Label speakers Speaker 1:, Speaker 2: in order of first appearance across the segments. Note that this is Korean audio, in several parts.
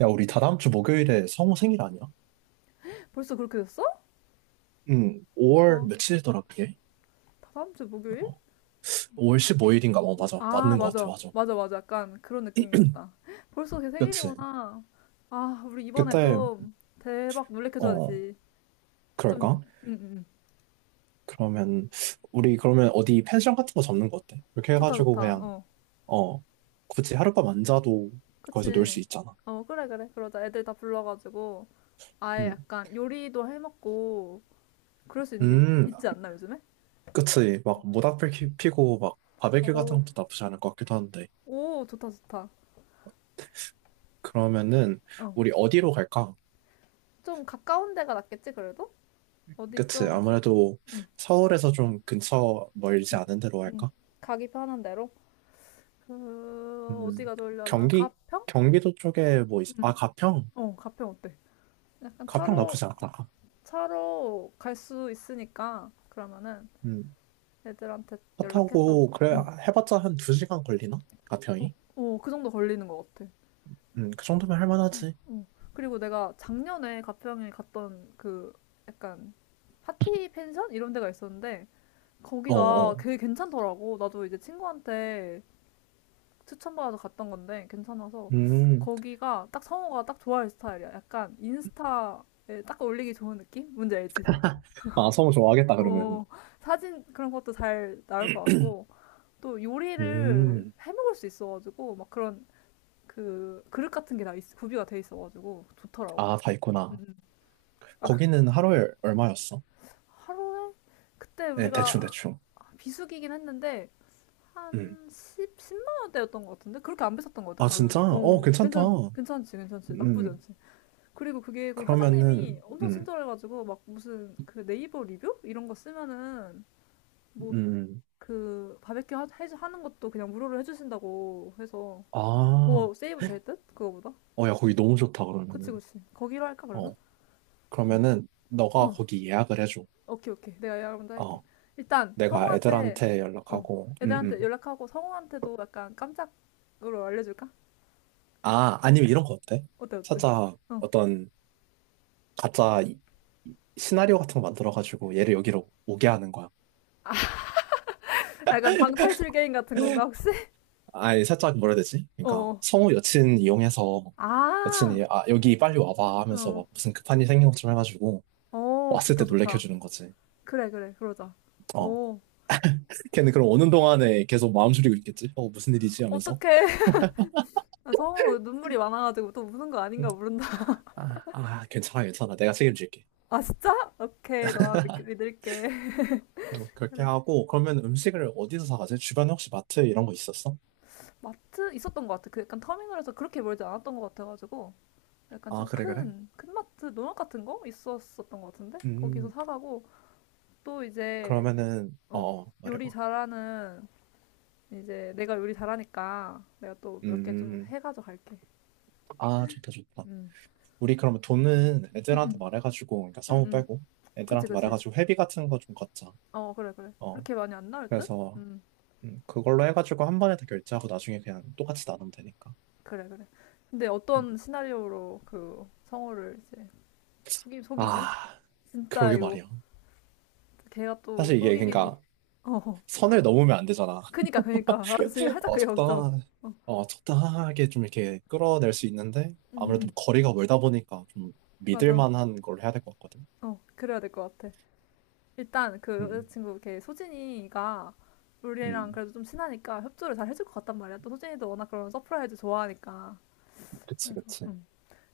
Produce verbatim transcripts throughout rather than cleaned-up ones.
Speaker 1: 야, 우리 다다음 주 목요일에 성우 생일 아니야?
Speaker 2: 벌써 그렇게 됐어?
Speaker 1: 응, 오월
Speaker 2: 아,
Speaker 1: 며칠이더라, 그게?
Speaker 2: 다음 주 목요일?
Speaker 1: 어, 오월 십오 일인가? 어, 맞아.
Speaker 2: 아,
Speaker 1: 맞는 것 같아,
Speaker 2: 맞아.
Speaker 1: 맞아.
Speaker 2: 맞아, 맞아. 약간 그런 느낌이었다. 벌써 걔
Speaker 1: 그치.
Speaker 2: 생일이구나. 아, 우리 이번에
Speaker 1: 그때,
Speaker 2: 좀 대박
Speaker 1: 어,
Speaker 2: 놀래켜줘야지. 좀,
Speaker 1: 그럴까?
Speaker 2: 응, 응.
Speaker 1: 그러면, 우리 그러면 어디 펜션 같은 거 잡는 거 어때? 그렇게
Speaker 2: 좋다,
Speaker 1: 해가지고
Speaker 2: 좋다.
Speaker 1: 그냥,
Speaker 2: 어,
Speaker 1: 어, 굳이 하룻밤 안 자도 거기서 놀
Speaker 2: 그치.
Speaker 1: 수 있잖아.
Speaker 2: 어, 그래, 그래. 그러자. 애들 다 불러가지고 아예
Speaker 1: 응.
Speaker 2: 약간 요리도 해먹고 그럴 수 있는데 있,
Speaker 1: 음,
Speaker 2: 있지 않나, 요즘에?
Speaker 1: 그치. 막 모닥불 피- 피고 막 바베큐
Speaker 2: 오,
Speaker 1: 같은 것도 나쁘지 않을 것 같기도 한데.
Speaker 2: 오, 좋다, 좋다.
Speaker 1: 그러면은,
Speaker 2: 어,
Speaker 1: 우리 어디로 갈까?
Speaker 2: 좀 가까운 데가 낫겠지, 그래도? 어디
Speaker 1: 그치.
Speaker 2: 좀,
Speaker 1: 아무래도
Speaker 2: 응,
Speaker 1: 서울에서 좀 근처 멀지 않은 데로
Speaker 2: 응.
Speaker 1: 할까?
Speaker 2: 가기 편한 데로? 그
Speaker 1: 음,
Speaker 2: 어디가 좋으려나?
Speaker 1: 경기?
Speaker 2: 가평?
Speaker 1: 경기도 쪽에 뭐, 있...
Speaker 2: 응.
Speaker 1: 아, 가평?
Speaker 2: 어, 가평 어때? 약간
Speaker 1: 가평
Speaker 2: 차로
Speaker 1: 나쁘지 않다.
Speaker 2: 차로 갈 수 있으니까 그러면은
Speaker 1: 음,
Speaker 2: 애들한테
Speaker 1: 차
Speaker 2: 연락해서
Speaker 1: 타고, 그래,
Speaker 2: 응.
Speaker 1: 해봤자 한 두 시간 걸리나?
Speaker 2: 어,
Speaker 1: 가평이?
Speaker 2: 어, 그 정도 걸리는 것 같아.
Speaker 1: 음, 그 정도면
Speaker 2: 응.
Speaker 1: 할만하지.
Speaker 2: 어. 그리고 내가 작년에 가평에 갔던 그 약간 파티 펜션 이런 데가 있었는데
Speaker 1: 어,
Speaker 2: 거기가
Speaker 1: 어.
Speaker 2: 되게 괜찮더라고. 나도 이제 친구한테 추천받아서 갔던 건데 괜찮아서
Speaker 1: 음,
Speaker 2: 거기가 딱 성우가 딱 좋아할 스타일이야. 약간 인스타에 딱 올리기 좋은 느낌? 뭔지 알지?
Speaker 1: 아, 성우 좋아하겠다, 그러면.
Speaker 2: 어, 사진 그런 것도 잘 나올 것 같고 또 요리를
Speaker 1: 음,
Speaker 2: 해 먹을 수 있어가지고 막 그런 그 그릇 같은 게 다 구비가 돼 있어가지고 좋더라고.
Speaker 1: 아, 다
Speaker 2: 음,
Speaker 1: 있구나.
Speaker 2: 음. 아, 그
Speaker 1: 거기는 하루에 얼마였어?
Speaker 2: 하루에 그때
Speaker 1: 네, 대충,
Speaker 2: 우리가
Speaker 1: 대충.
Speaker 2: 비수기긴 했는데
Speaker 1: 음.
Speaker 2: 한 십, 만 원대였던 것 같은데 그렇게 안 비쌌던 것
Speaker 1: 아,
Speaker 2: 같아
Speaker 1: 진짜?
Speaker 2: 가격이.
Speaker 1: 어,
Speaker 2: 어,
Speaker 1: 괜찮다.
Speaker 2: 괜찮 괜찮지 괜찮지 나쁘지
Speaker 1: 음,
Speaker 2: 않지. 그리고 그게 그 사장님이
Speaker 1: 그러면은,
Speaker 2: 엄청
Speaker 1: 음,
Speaker 2: 친절해가지고 막 무슨 그 네이버 리뷰 이런 거 쓰면은 뭐
Speaker 1: 음.
Speaker 2: 그 바베큐 하, 해- 하는 것도 그냥 무료로 해주신다고 해서
Speaker 1: 아.
Speaker 2: 더 세이브 될 듯? 그거보다?
Speaker 1: 어, 야, 거기 너무 좋다,
Speaker 2: 그치
Speaker 1: 그러면은.
Speaker 2: 그치 거기로 할까 그러면?
Speaker 1: 어, 그러면은, 너가
Speaker 2: 어,
Speaker 1: 거기 예약을 해줘.
Speaker 2: 오케이, 오케이, 내가 이약을 먼저 할게.
Speaker 1: 어,
Speaker 2: 일단
Speaker 1: 내가
Speaker 2: 성우한테
Speaker 1: 애들한테
Speaker 2: 어,
Speaker 1: 연락하고, 음,
Speaker 2: 애들한테
Speaker 1: 음.
Speaker 2: 연락하고 성우한테도 약간 깜짝으로 알려줄까?
Speaker 1: 아, 아니면 이런 거 어때?
Speaker 2: 어때, 어때?
Speaker 1: 살짝
Speaker 2: 어,
Speaker 1: 어떤 가짜 이- 시나리오 같은 거 만들어가지고 얘를 여기로 오게 하는 거야.
Speaker 2: 약간 방탈출 게임 같은 건가 혹시?
Speaker 1: 아니, 살짝 뭐라 해야 되지? 그러니까,
Speaker 2: 어,
Speaker 1: 성우 여친 이용해서
Speaker 2: 아,
Speaker 1: 여친이, 아, 여기 빨리 와봐 하면서
Speaker 2: 어,
Speaker 1: 막 무슨 급한 일 생긴 것처럼 해가지고,
Speaker 2: 어,
Speaker 1: 왔을
Speaker 2: 좋다,
Speaker 1: 때 놀래켜
Speaker 2: 좋다.
Speaker 1: 주는 거지.
Speaker 2: 그래, 그래, 그러자.
Speaker 1: 어.
Speaker 2: 어,
Speaker 1: 걔는 그럼 오는 동안에 계속 마음 졸이고 있겠지? 어, 무슨 일이지? 하면서.
Speaker 2: 어떡해. 성우 눈물이 많아가지고 또 우는 거 아닌가 모른다.
Speaker 1: 아, 아, 괜찮아, 괜찮아. 내가 책임질게.
Speaker 2: 아, 진짜? 오케이, 너만 믿, 믿을게.
Speaker 1: 어, 그렇게
Speaker 2: 그래.
Speaker 1: 하고 그러면 음식을 어디서 사가지? 주변에 혹시 마트 이런 거 있었어?
Speaker 2: 마트 있었던 것 같아. 그 약간 터미널에서 그렇게 멀지 않았던 것 같아가지고. 약간
Speaker 1: 아,
Speaker 2: 좀
Speaker 1: 그래, 그래?
Speaker 2: 큰, 큰 마트, 농협 같은 거? 있었었던 것 같은데? 거기서
Speaker 1: 음,
Speaker 2: 사가고. 또 이제,
Speaker 1: 그러면은
Speaker 2: 어,
Speaker 1: 어, 어,
Speaker 2: 요리
Speaker 1: 말해봐.
Speaker 2: 잘하는, 이제 내가 요리 잘하니까 내가 또 몇 개 좀
Speaker 1: 음,
Speaker 2: 해가지고 갈게.
Speaker 1: 아, 좋다, 좋다.
Speaker 2: 응,
Speaker 1: 우리 그러면 돈은
Speaker 2: 응,
Speaker 1: 애들한테
Speaker 2: 응,
Speaker 1: 말해가지고, 그러니까
Speaker 2: 응,
Speaker 1: 성우
Speaker 2: 응.
Speaker 1: 빼고
Speaker 2: 그치,
Speaker 1: 애들한테
Speaker 2: 그치.
Speaker 1: 말해가지고 회비 같은 거 좀 걷자.
Speaker 2: 어, 그래, 그래.
Speaker 1: 어,
Speaker 2: 그렇게 많이 안 나올 듯?
Speaker 1: 그래서
Speaker 2: 응.
Speaker 1: 음, 그걸로 해가지고 한 번에 다 결제하고 나중에 그냥 똑같이 나누면 되니까.
Speaker 2: 그래, 그래. 근데
Speaker 1: 음,
Speaker 2: 어떤 시나리오로 그 성우를 이제 속이, 속이지?
Speaker 1: 아,
Speaker 2: 진짜
Speaker 1: 그러게
Speaker 2: 이거
Speaker 1: 말이야.
Speaker 2: 걔가 또
Speaker 1: 사실 이게
Speaker 2: 속이기.
Speaker 1: 그러니까
Speaker 2: 어,
Speaker 1: 선을 넘으면 안 되잖아.
Speaker 2: 그니까, 그니까. 나도 지금 살짝
Speaker 1: 어,
Speaker 2: 그게 걱정.
Speaker 1: 적당한,
Speaker 2: 어,
Speaker 1: 어, 적당하게 좀 이렇게 끌어낼 수 있는데,
Speaker 2: 응,
Speaker 1: 아무래도
Speaker 2: 응.
Speaker 1: 뭐 거리가 멀다 보니까 좀 믿을
Speaker 2: 맞아.
Speaker 1: 만한 걸 해야 될 것 같거든.
Speaker 2: 어, 그래야 될 것 같아. 일단 그
Speaker 1: 음,
Speaker 2: 여자친구 걔 소진이가 우리랑
Speaker 1: 음,
Speaker 2: 그래도 좀 친하니까 협조를 잘 해줄 것 같단 말이야. 또 소진이도 워낙 그런 서프라이즈 좋아하니까.
Speaker 1: 그치,
Speaker 2: 그래서,
Speaker 1: 그치.
Speaker 2: 응.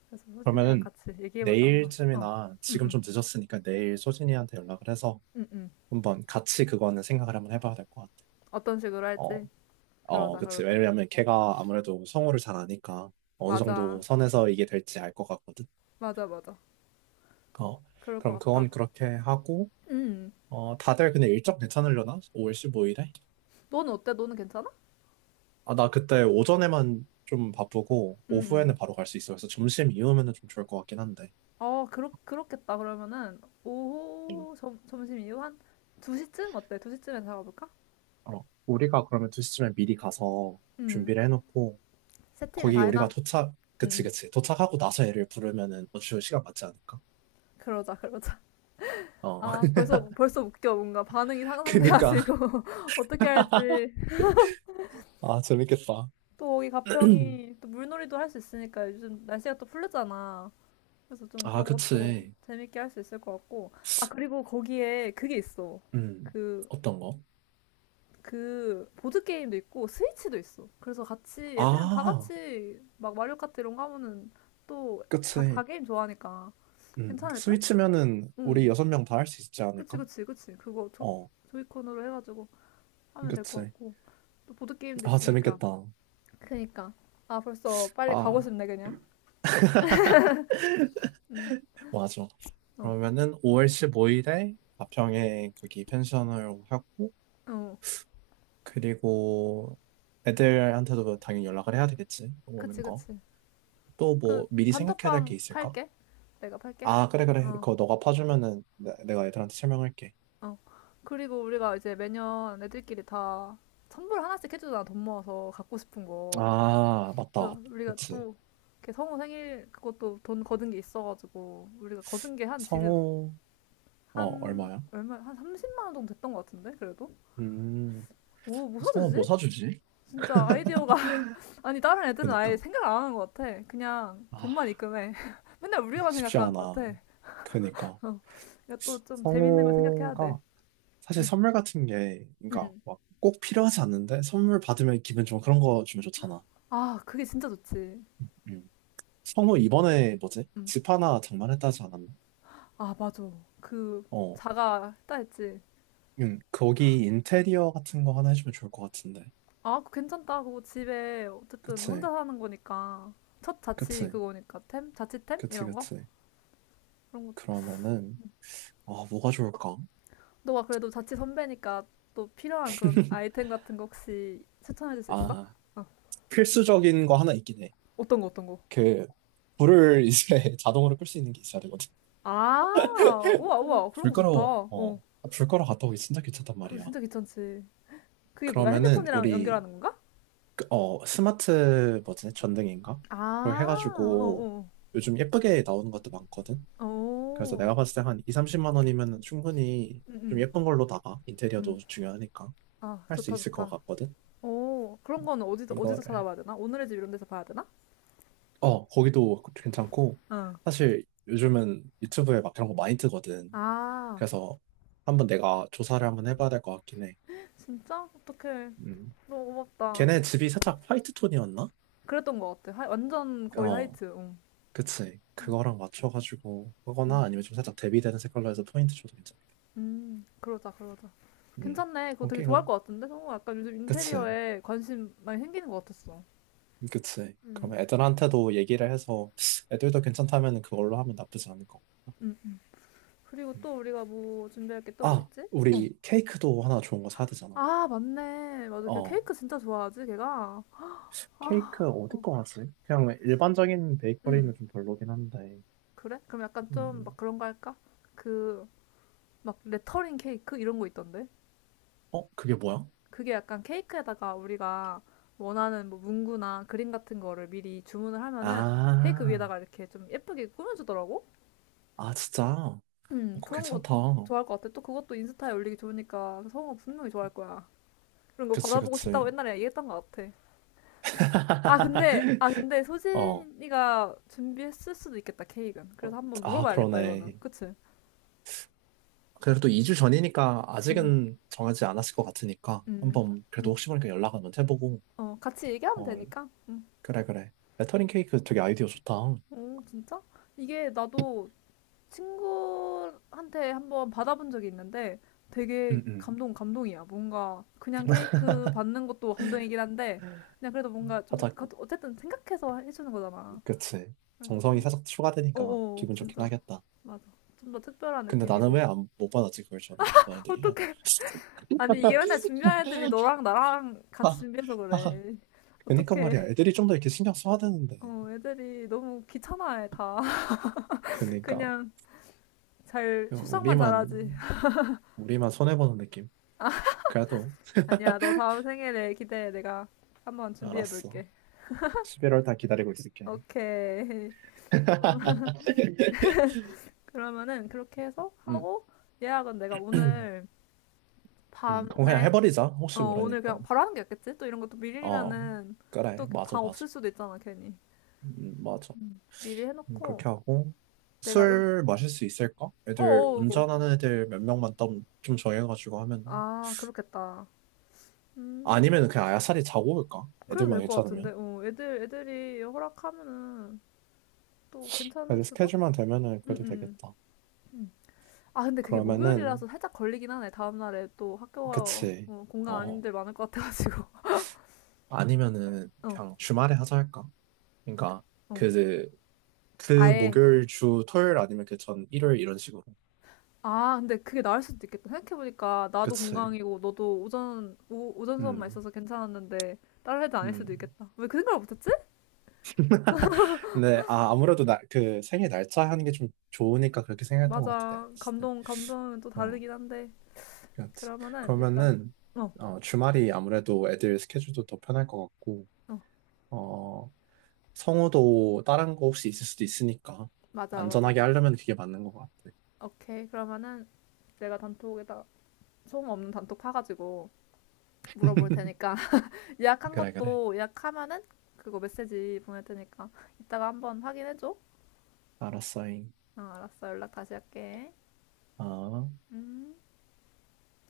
Speaker 2: 그래서 소진이랑
Speaker 1: 그러면은
Speaker 2: 같이 얘기해보자, 한번. 어,
Speaker 1: 내일쯤이나
Speaker 2: 응,
Speaker 1: 지금
Speaker 2: 응,
Speaker 1: 좀 늦었으니까 내일 소진이한테 연락을 해서
Speaker 2: 응, 응.
Speaker 1: 한번 같이 그거는 생각을 한번 해봐야 될 것 같아.
Speaker 2: 어떤 식으로
Speaker 1: 어,
Speaker 2: 할지.
Speaker 1: 어,
Speaker 2: 그러자,
Speaker 1: 그치.
Speaker 2: 그러자.
Speaker 1: 왜냐면 걔가 아무래도 성우를 잘 아니까 어느 정도
Speaker 2: 맞아.
Speaker 1: 선에서 이게 될지 알 것 같거든.
Speaker 2: 맞아, 맞아.
Speaker 1: 어,
Speaker 2: 그럴 것
Speaker 1: 그럼
Speaker 2: 같다.
Speaker 1: 그건 그렇게 하고,
Speaker 2: 음,
Speaker 1: 어, 다들 근데 일정 괜찮으려나? 오월 십오 일에?
Speaker 2: 너는 어때? 너는 괜찮아?
Speaker 1: 아, 나 그때 오전에만 좀 바쁘고,
Speaker 2: 음,
Speaker 1: 오후에는
Speaker 2: 음.
Speaker 1: 바로 갈 수 있어. 그래서 점심 이후면은 좀 좋을 것 같긴 한데.
Speaker 2: 어, 그렇, 그렇겠다. 그러면은,
Speaker 1: 음.
Speaker 2: 오후, 점, 점심 이후 한 두 시쯤? 어때? 두 시쯤에 잡아볼까?
Speaker 1: 어, 우리가 그러면 두 시쯤에 미리 가서
Speaker 2: 음,
Speaker 1: 준비를 해놓고,
Speaker 2: 세팅을
Speaker 1: 거기
Speaker 2: 다 해놔.
Speaker 1: 우리가 도착,
Speaker 2: 음,
Speaker 1: 그치,
Speaker 2: 음.
Speaker 1: 그치. 도착하고 나서 애를 부르면은 어차 시간 맞지 않을까?
Speaker 2: 그러자, 그러자.
Speaker 1: 어,
Speaker 2: 아, 벌써, 벌써 웃겨. 뭔가 반응이
Speaker 1: 그니까.
Speaker 2: 상상돼가지고. 어떻게 할지.
Speaker 1: 아, 재밌겠다.
Speaker 2: 또 여기 가평이 또 물놀이도 할 수 있으니까 요즘 날씨가 또 풀렸잖아. 그래서 좀
Speaker 1: 아,
Speaker 2: 그런 것도
Speaker 1: 그치.
Speaker 2: 재밌게 할 수 있을 것 같고. 아, 그리고 거기에 그게 있어.
Speaker 1: 음,
Speaker 2: 그,
Speaker 1: 어떤 거?
Speaker 2: 그 보드 게임도 있고 스위치도 있어. 그래서 같이 애들이랑 다
Speaker 1: 아,
Speaker 2: 같이 막 마리오 카트 이런 거 하면은 또 다 다
Speaker 1: 그치.
Speaker 2: 게임 좋아하니까
Speaker 1: 음,
Speaker 2: 괜찮을 듯?
Speaker 1: 스위치면은
Speaker 2: 응.
Speaker 1: 우리 여섯 명 다 할 수 있지
Speaker 2: 그치,
Speaker 1: 않을까?
Speaker 2: 그치, 그치. 그거 조,
Speaker 1: 어,
Speaker 2: 조이콘으로 해가지고 하면 될 것
Speaker 1: 그치.
Speaker 2: 같고 또 보드 게임도
Speaker 1: 아,
Speaker 2: 있으니까.
Speaker 1: 재밌겠다.
Speaker 2: 그니까, 아, 벌써 빨리 가고
Speaker 1: 아,
Speaker 2: 싶네 그냥. 응.
Speaker 1: 맞아.
Speaker 2: 어.
Speaker 1: 그러면은 오월 십오 일에 가평에 거기 펜션을 하고,
Speaker 2: 어.
Speaker 1: 그리고 애들한테도 당연히 연락을 해야 되겠지.
Speaker 2: 그치,
Speaker 1: 오는 거.
Speaker 2: 그치.
Speaker 1: 또 뭐
Speaker 2: 그
Speaker 1: 미리 생각해야 될 게
Speaker 2: 단톡방
Speaker 1: 있을까?
Speaker 2: 팔게. 내가 팔게.
Speaker 1: 아, 그래, 그래.
Speaker 2: 어.
Speaker 1: 그거 너가 파주면은 내- 내가 애들한테 설명할게.
Speaker 2: 어. 그리고 우리가 이제 매년 애들끼리 다 선물 하나씩 해주잖아. 돈 모아서 갖고 싶은 거.
Speaker 1: 아, 맞다.
Speaker 2: 그래서 우리가
Speaker 1: 그치.
Speaker 2: 또 이렇게 성우 생일 그것도 돈 거둔 게 있어가지고 우리가 거둔 게 한 지금
Speaker 1: 성우, 어,
Speaker 2: 한
Speaker 1: 얼마야?
Speaker 2: 얼마 한 삼십만 원 정도 됐던 것 같은데 그래도
Speaker 1: 음,
Speaker 2: 뭐, 뭐
Speaker 1: 성우 뭐
Speaker 2: 사주지?
Speaker 1: 사주지?
Speaker 2: 진짜 아이디어가 아니 다른 애들은 아예
Speaker 1: 그니까.
Speaker 2: 생각을 안 하는 것 같아. 그냥
Speaker 1: 아,
Speaker 2: 돈만 입금해. 맨날 우리만
Speaker 1: 쉽지
Speaker 2: 생각하는 것
Speaker 1: 않아.
Speaker 2: 같아.
Speaker 1: 그니까.
Speaker 2: 어. 이거 또 좀 재밌는 걸 생각해야 돼.
Speaker 1: 성우가 사실
Speaker 2: 응.
Speaker 1: 선물 같은 게, 그러니까
Speaker 2: 응.
Speaker 1: 막 꼭 필요하지 않는데 선물 받으면 기분 좀 그런 거 주면 좋잖아.
Speaker 2: 아, 그게 진짜 좋지.
Speaker 1: 음. 성우 이번에 뭐지?
Speaker 2: 응.
Speaker 1: 집 하나 장만했다 하지 않았나?
Speaker 2: 아, 맞아. 그
Speaker 1: 어,
Speaker 2: 자가 했다 했지.
Speaker 1: 음, 거기 인테리어 같은 거 하나 해주면 좋을 것 같은데.
Speaker 2: 아, 그거 괜찮다. 그거 집에 어쨌든 혼자
Speaker 1: 그치,
Speaker 2: 사는 거니까 첫 자취
Speaker 1: 그치,
Speaker 2: 그거니까 템? 자취템?
Speaker 1: 그치,
Speaker 2: 이런 거?
Speaker 1: 그치.
Speaker 2: 그런 거.
Speaker 1: 그러면은 아 뭐가 좋을까?
Speaker 2: 너가 그래도 자취 선배니까 또 필요한 그런 아이템 같은 거 혹시 추천해 줄 수 있어?
Speaker 1: 아
Speaker 2: 어.
Speaker 1: 필수적인 거 하나 있긴 해.
Speaker 2: 어떤 거, 어떤 거?
Speaker 1: 그 불을 이제 자동으로 끌 수 있는 게 있어야 되거든.
Speaker 2: 아, 우와, 우와. 그런
Speaker 1: 불
Speaker 2: 거 좋다.
Speaker 1: 끄러, 어,
Speaker 2: 어.
Speaker 1: 불 끄러 갔다 오기 진짜 귀찮단
Speaker 2: 그거
Speaker 1: 말이야.
Speaker 2: 진짜 귀찮지. 그게 뭐야?
Speaker 1: 그러면은
Speaker 2: 핸드폰이랑
Speaker 1: 우리
Speaker 2: 연결하는 건가?
Speaker 1: 그, 어, 스마트 뭐지? 전등인가? 그걸
Speaker 2: 아,
Speaker 1: 해가지고
Speaker 2: 어어.
Speaker 1: 요즘 예쁘게 나오는 것도 많거든.
Speaker 2: 어. 어.
Speaker 1: 그래서
Speaker 2: 어.
Speaker 1: 내가 봤을 때 한 이, 삼십만 원이면 충분히
Speaker 2: 응,
Speaker 1: 좀
Speaker 2: 응.
Speaker 1: 예쁜 걸로 나가.
Speaker 2: 응.
Speaker 1: 인테리어도 중요하니까
Speaker 2: 아,
Speaker 1: 할 수
Speaker 2: 좋다,
Speaker 1: 있을 것
Speaker 2: 좋다.
Speaker 1: 같거든.
Speaker 2: 오, 그런 건 어디서, 어디서
Speaker 1: 이거를.
Speaker 2: 찾아봐야 되나? 오늘의 집 이런 데서 봐야 되나?
Speaker 1: 어, 거기도 괜찮고.
Speaker 2: 어.
Speaker 1: 사실 요즘은 유튜브에 막 그런 거 많이 뜨거든.
Speaker 2: 아,
Speaker 1: 그래서 한번 내가 조사를 한번 해봐야 될 것 같긴 해.
Speaker 2: 진짜? 어떡해.
Speaker 1: 음.
Speaker 2: 너무 고맙다.
Speaker 1: 걔네 집이 살짝 화이트 톤이었나?
Speaker 2: 그랬던 것 같아. 하, 완전 거의
Speaker 1: 어.
Speaker 2: 하이트. 응.
Speaker 1: 그치. 그거랑 맞춰가지고 하거나
Speaker 2: 음.
Speaker 1: 아니면 좀 살짝 대비되는 색깔로 해서 포인트 줘도 괜찮겠다.
Speaker 2: 음, 그러자, 그러자.
Speaker 1: 음.
Speaker 2: 괜찮네. 그거 되게
Speaker 1: 오케이,
Speaker 2: 좋아할 것
Speaker 1: 그럼.
Speaker 2: 같은데? 성우 약간 요즘
Speaker 1: 그치.
Speaker 2: 인테리어에 관심 많이 생기는 것 같았어.
Speaker 1: 그치.
Speaker 2: 음.
Speaker 1: 그러면 애들한테도 얘기를 해서 애들도 괜찮다면 그걸로 하면 나쁘지 않을 것 같다.
Speaker 2: 음. 그리고
Speaker 1: 음.
Speaker 2: 또 우리가 뭐 준비할 게 또 뭐
Speaker 1: 아,
Speaker 2: 있지? 어.
Speaker 1: 우리 케이크도 하나 좋은 거 사야 되잖아.
Speaker 2: 아, 맞네. 맞아. 걔
Speaker 1: 어.
Speaker 2: 케이크 진짜 좋아하지, 걔가.
Speaker 1: 케이크
Speaker 2: 아,
Speaker 1: 어디 거 하지? 그냥 일반적인
Speaker 2: 음.
Speaker 1: 베이커리는 좀 별로긴 한데.
Speaker 2: 그래? 그럼 약간 좀 막
Speaker 1: 음.
Speaker 2: 그런 거 할까? 그, 막 레터링 케이크 이런 거 있던데?
Speaker 1: 어, 그게 뭐야?
Speaker 2: 그게 약간 케이크에다가 우리가 원하는 뭐 문구나 그림 같은 거를 미리 주문을 하면은 케이크
Speaker 1: 아,
Speaker 2: 위에다가 이렇게 좀 예쁘게 꾸며주더라고?
Speaker 1: 아, 진짜. 어,
Speaker 2: 음,
Speaker 1: 그거
Speaker 2: 그런 거
Speaker 1: 괜찮다.
Speaker 2: 좋아할 것 같아. 또 그것도 인스타에 올리기 좋으니까 성우가 분명히 좋아할 거야. 그런 거
Speaker 1: 그치,
Speaker 2: 받아보고 싶다고
Speaker 1: 그치.
Speaker 2: 옛날에 얘기했던 것 같아. 아, 근데, 아, 근데
Speaker 1: 어.
Speaker 2: 소진이가 준비했을 수도 있겠다, 케이크는. 그래서 한번
Speaker 1: 아,
Speaker 2: 물어봐야겠다, 이거는.
Speaker 1: 그러네.
Speaker 2: 그치?
Speaker 1: 그래도 이 주 전이니까
Speaker 2: 음.
Speaker 1: 아직은 정하지 않았을 것 같으니까
Speaker 2: 음,
Speaker 1: 한번 그래도
Speaker 2: 뭐,
Speaker 1: 혹시 모르니까 연락 한번 해보고
Speaker 2: 어, 같이 얘기하면
Speaker 1: 어
Speaker 2: 되니까. 음.
Speaker 1: 그래 그래 레터링 케이크 되게 아이디어 좋다.
Speaker 2: 오, 진짜? 이게 나도 친구한테 한번 받아본 적이 있는데 되게
Speaker 1: 응응.
Speaker 2: 감동, 감동이야. 뭔가 그냥 케이크 받는 것도 감동이긴 한데 그냥 그래도 뭔가 좀
Speaker 1: 하자
Speaker 2: 그것도 어쨌든 생각해서 해주는 거잖아.
Speaker 1: 그치.
Speaker 2: 그래서
Speaker 1: 정성이
Speaker 2: 좀,
Speaker 1: 살짝 추가되니까
Speaker 2: 어어,
Speaker 1: 기분 좋긴
Speaker 2: 진짜.
Speaker 1: 하겠다.
Speaker 2: 맞아. 좀 더 특별한
Speaker 1: 근데 나는
Speaker 2: 느낌이고.
Speaker 1: 왜 안 못 받았지 그걸 전에 너네들이야.
Speaker 2: 어떡해. 아니, 이게 맨날 준비한 애들이 너랑 나랑 같이
Speaker 1: 아,
Speaker 2: 준비해서
Speaker 1: 아.
Speaker 2: 그래.
Speaker 1: 그니까
Speaker 2: 어떡해.
Speaker 1: 말이야 애들이 좀 더 이렇게 신경 써야 되는데
Speaker 2: 어, 애들이 너무 귀찮아해, 다.
Speaker 1: 그니까
Speaker 2: 그냥 잘, 출석만 잘하지.
Speaker 1: 우리만 우리만 손해 보는 느낌. 그래도
Speaker 2: 아니야, 너 다음 생일에 기대해. 내가 한번 준비해
Speaker 1: 알았어.
Speaker 2: 볼게.
Speaker 1: 십일월 다 기다리고 있을게.
Speaker 2: 오케이. 그러면은 그렇게 해서
Speaker 1: 음,
Speaker 2: 하고 예약은 내가 오늘
Speaker 1: 음, 그럼 그냥
Speaker 2: 밤에
Speaker 1: 해버리자.
Speaker 2: 어,
Speaker 1: 혹시
Speaker 2: 오늘
Speaker 1: 모르니까.
Speaker 2: 그냥 바로 하는 게 낫겠지? 또 이런 것도
Speaker 1: 어,
Speaker 2: 밀리면은 또
Speaker 1: 그래. 맞아,
Speaker 2: 방
Speaker 1: 맞아.
Speaker 2: 없을 수도 있잖아, 괜히.
Speaker 1: 음, 맞아.
Speaker 2: 미리
Speaker 1: 음,
Speaker 2: 해놓고
Speaker 1: 그렇게 하고.
Speaker 2: 내가, 음,
Speaker 1: 술 마실 수 있을까? 애들,
Speaker 2: 어어,
Speaker 1: 운전하는 애들 몇 명만 좀, 좀 정해가지고 하면.
Speaker 2: 아, 그렇겠다. 음,
Speaker 1: 아니면 그냥 아야살이 자고 올까?
Speaker 2: 그래도
Speaker 1: 애들만
Speaker 2: 될 것 같은데.
Speaker 1: 괜찮으면.
Speaker 2: 어, 애들 애들이 허락하면은 또 괜찮을
Speaker 1: 애들
Speaker 2: 수도?
Speaker 1: 스케줄만 되면은 그래도
Speaker 2: 응응.
Speaker 1: 되겠다.
Speaker 2: 아, 근데 그게
Speaker 1: 그러면은,
Speaker 2: 목요일이라서 살짝 걸리긴 하네. 다음날에 또 학교가
Speaker 1: 그치.
Speaker 2: 어, 공간
Speaker 1: 어,
Speaker 2: 아닌데 많을 것 같아가지고.
Speaker 1: 아니면은
Speaker 2: 어,
Speaker 1: 그냥 주말에 하자 할까? 그러니까
Speaker 2: 어.
Speaker 1: 그 그
Speaker 2: 아예.
Speaker 1: 목요일 주 토요일 아니면 그 전 일요일 이런 식으로.
Speaker 2: 아, 근데 그게 나을 수도 있겠다. 생각해보니까 나도
Speaker 1: 그치.
Speaker 2: 공강이고 너도 오전, 오, 오전 수업만
Speaker 1: 음.
Speaker 2: 있어서 괜찮았는데 다른 애들 아닐 수도
Speaker 1: 음.
Speaker 2: 있겠다. 왜 그 생각을 못했지?
Speaker 1: 근데 아 아무래도 나 그 생일 날짜 하는 게 좀 좋으니까 그렇게 생각했던 것 같아 내가
Speaker 2: 맞아.
Speaker 1: 봤을 때.
Speaker 2: 감동, 감동은 또
Speaker 1: 어.
Speaker 2: 다르긴 한데.
Speaker 1: 그렇지.
Speaker 2: 그러면은 일단,
Speaker 1: 그러면은
Speaker 2: 어,
Speaker 1: 어 주말이 아무래도 애들 스케줄도 더 편할 것 같고
Speaker 2: 어.
Speaker 1: 어 성우도 다른 거 혹시 있을 수도 있으니까
Speaker 2: 맞아, 맞아.
Speaker 1: 안전하게 하려면 그게 맞는 것 같아.
Speaker 2: 오케이. 그러면은 내가 단톡에다 소음 없는 단톡 파가지고 물어볼 테니까. 예약한
Speaker 1: 그래 그래.
Speaker 2: 것도 예약하면은 그거 메시지 보낼 테니까 이따가 한번 확인해줘. 어,
Speaker 1: 알았어잉.
Speaker 2: 알았어. 연락 다시 할게.
Speaker 1: 어.
Speaker 2: 음.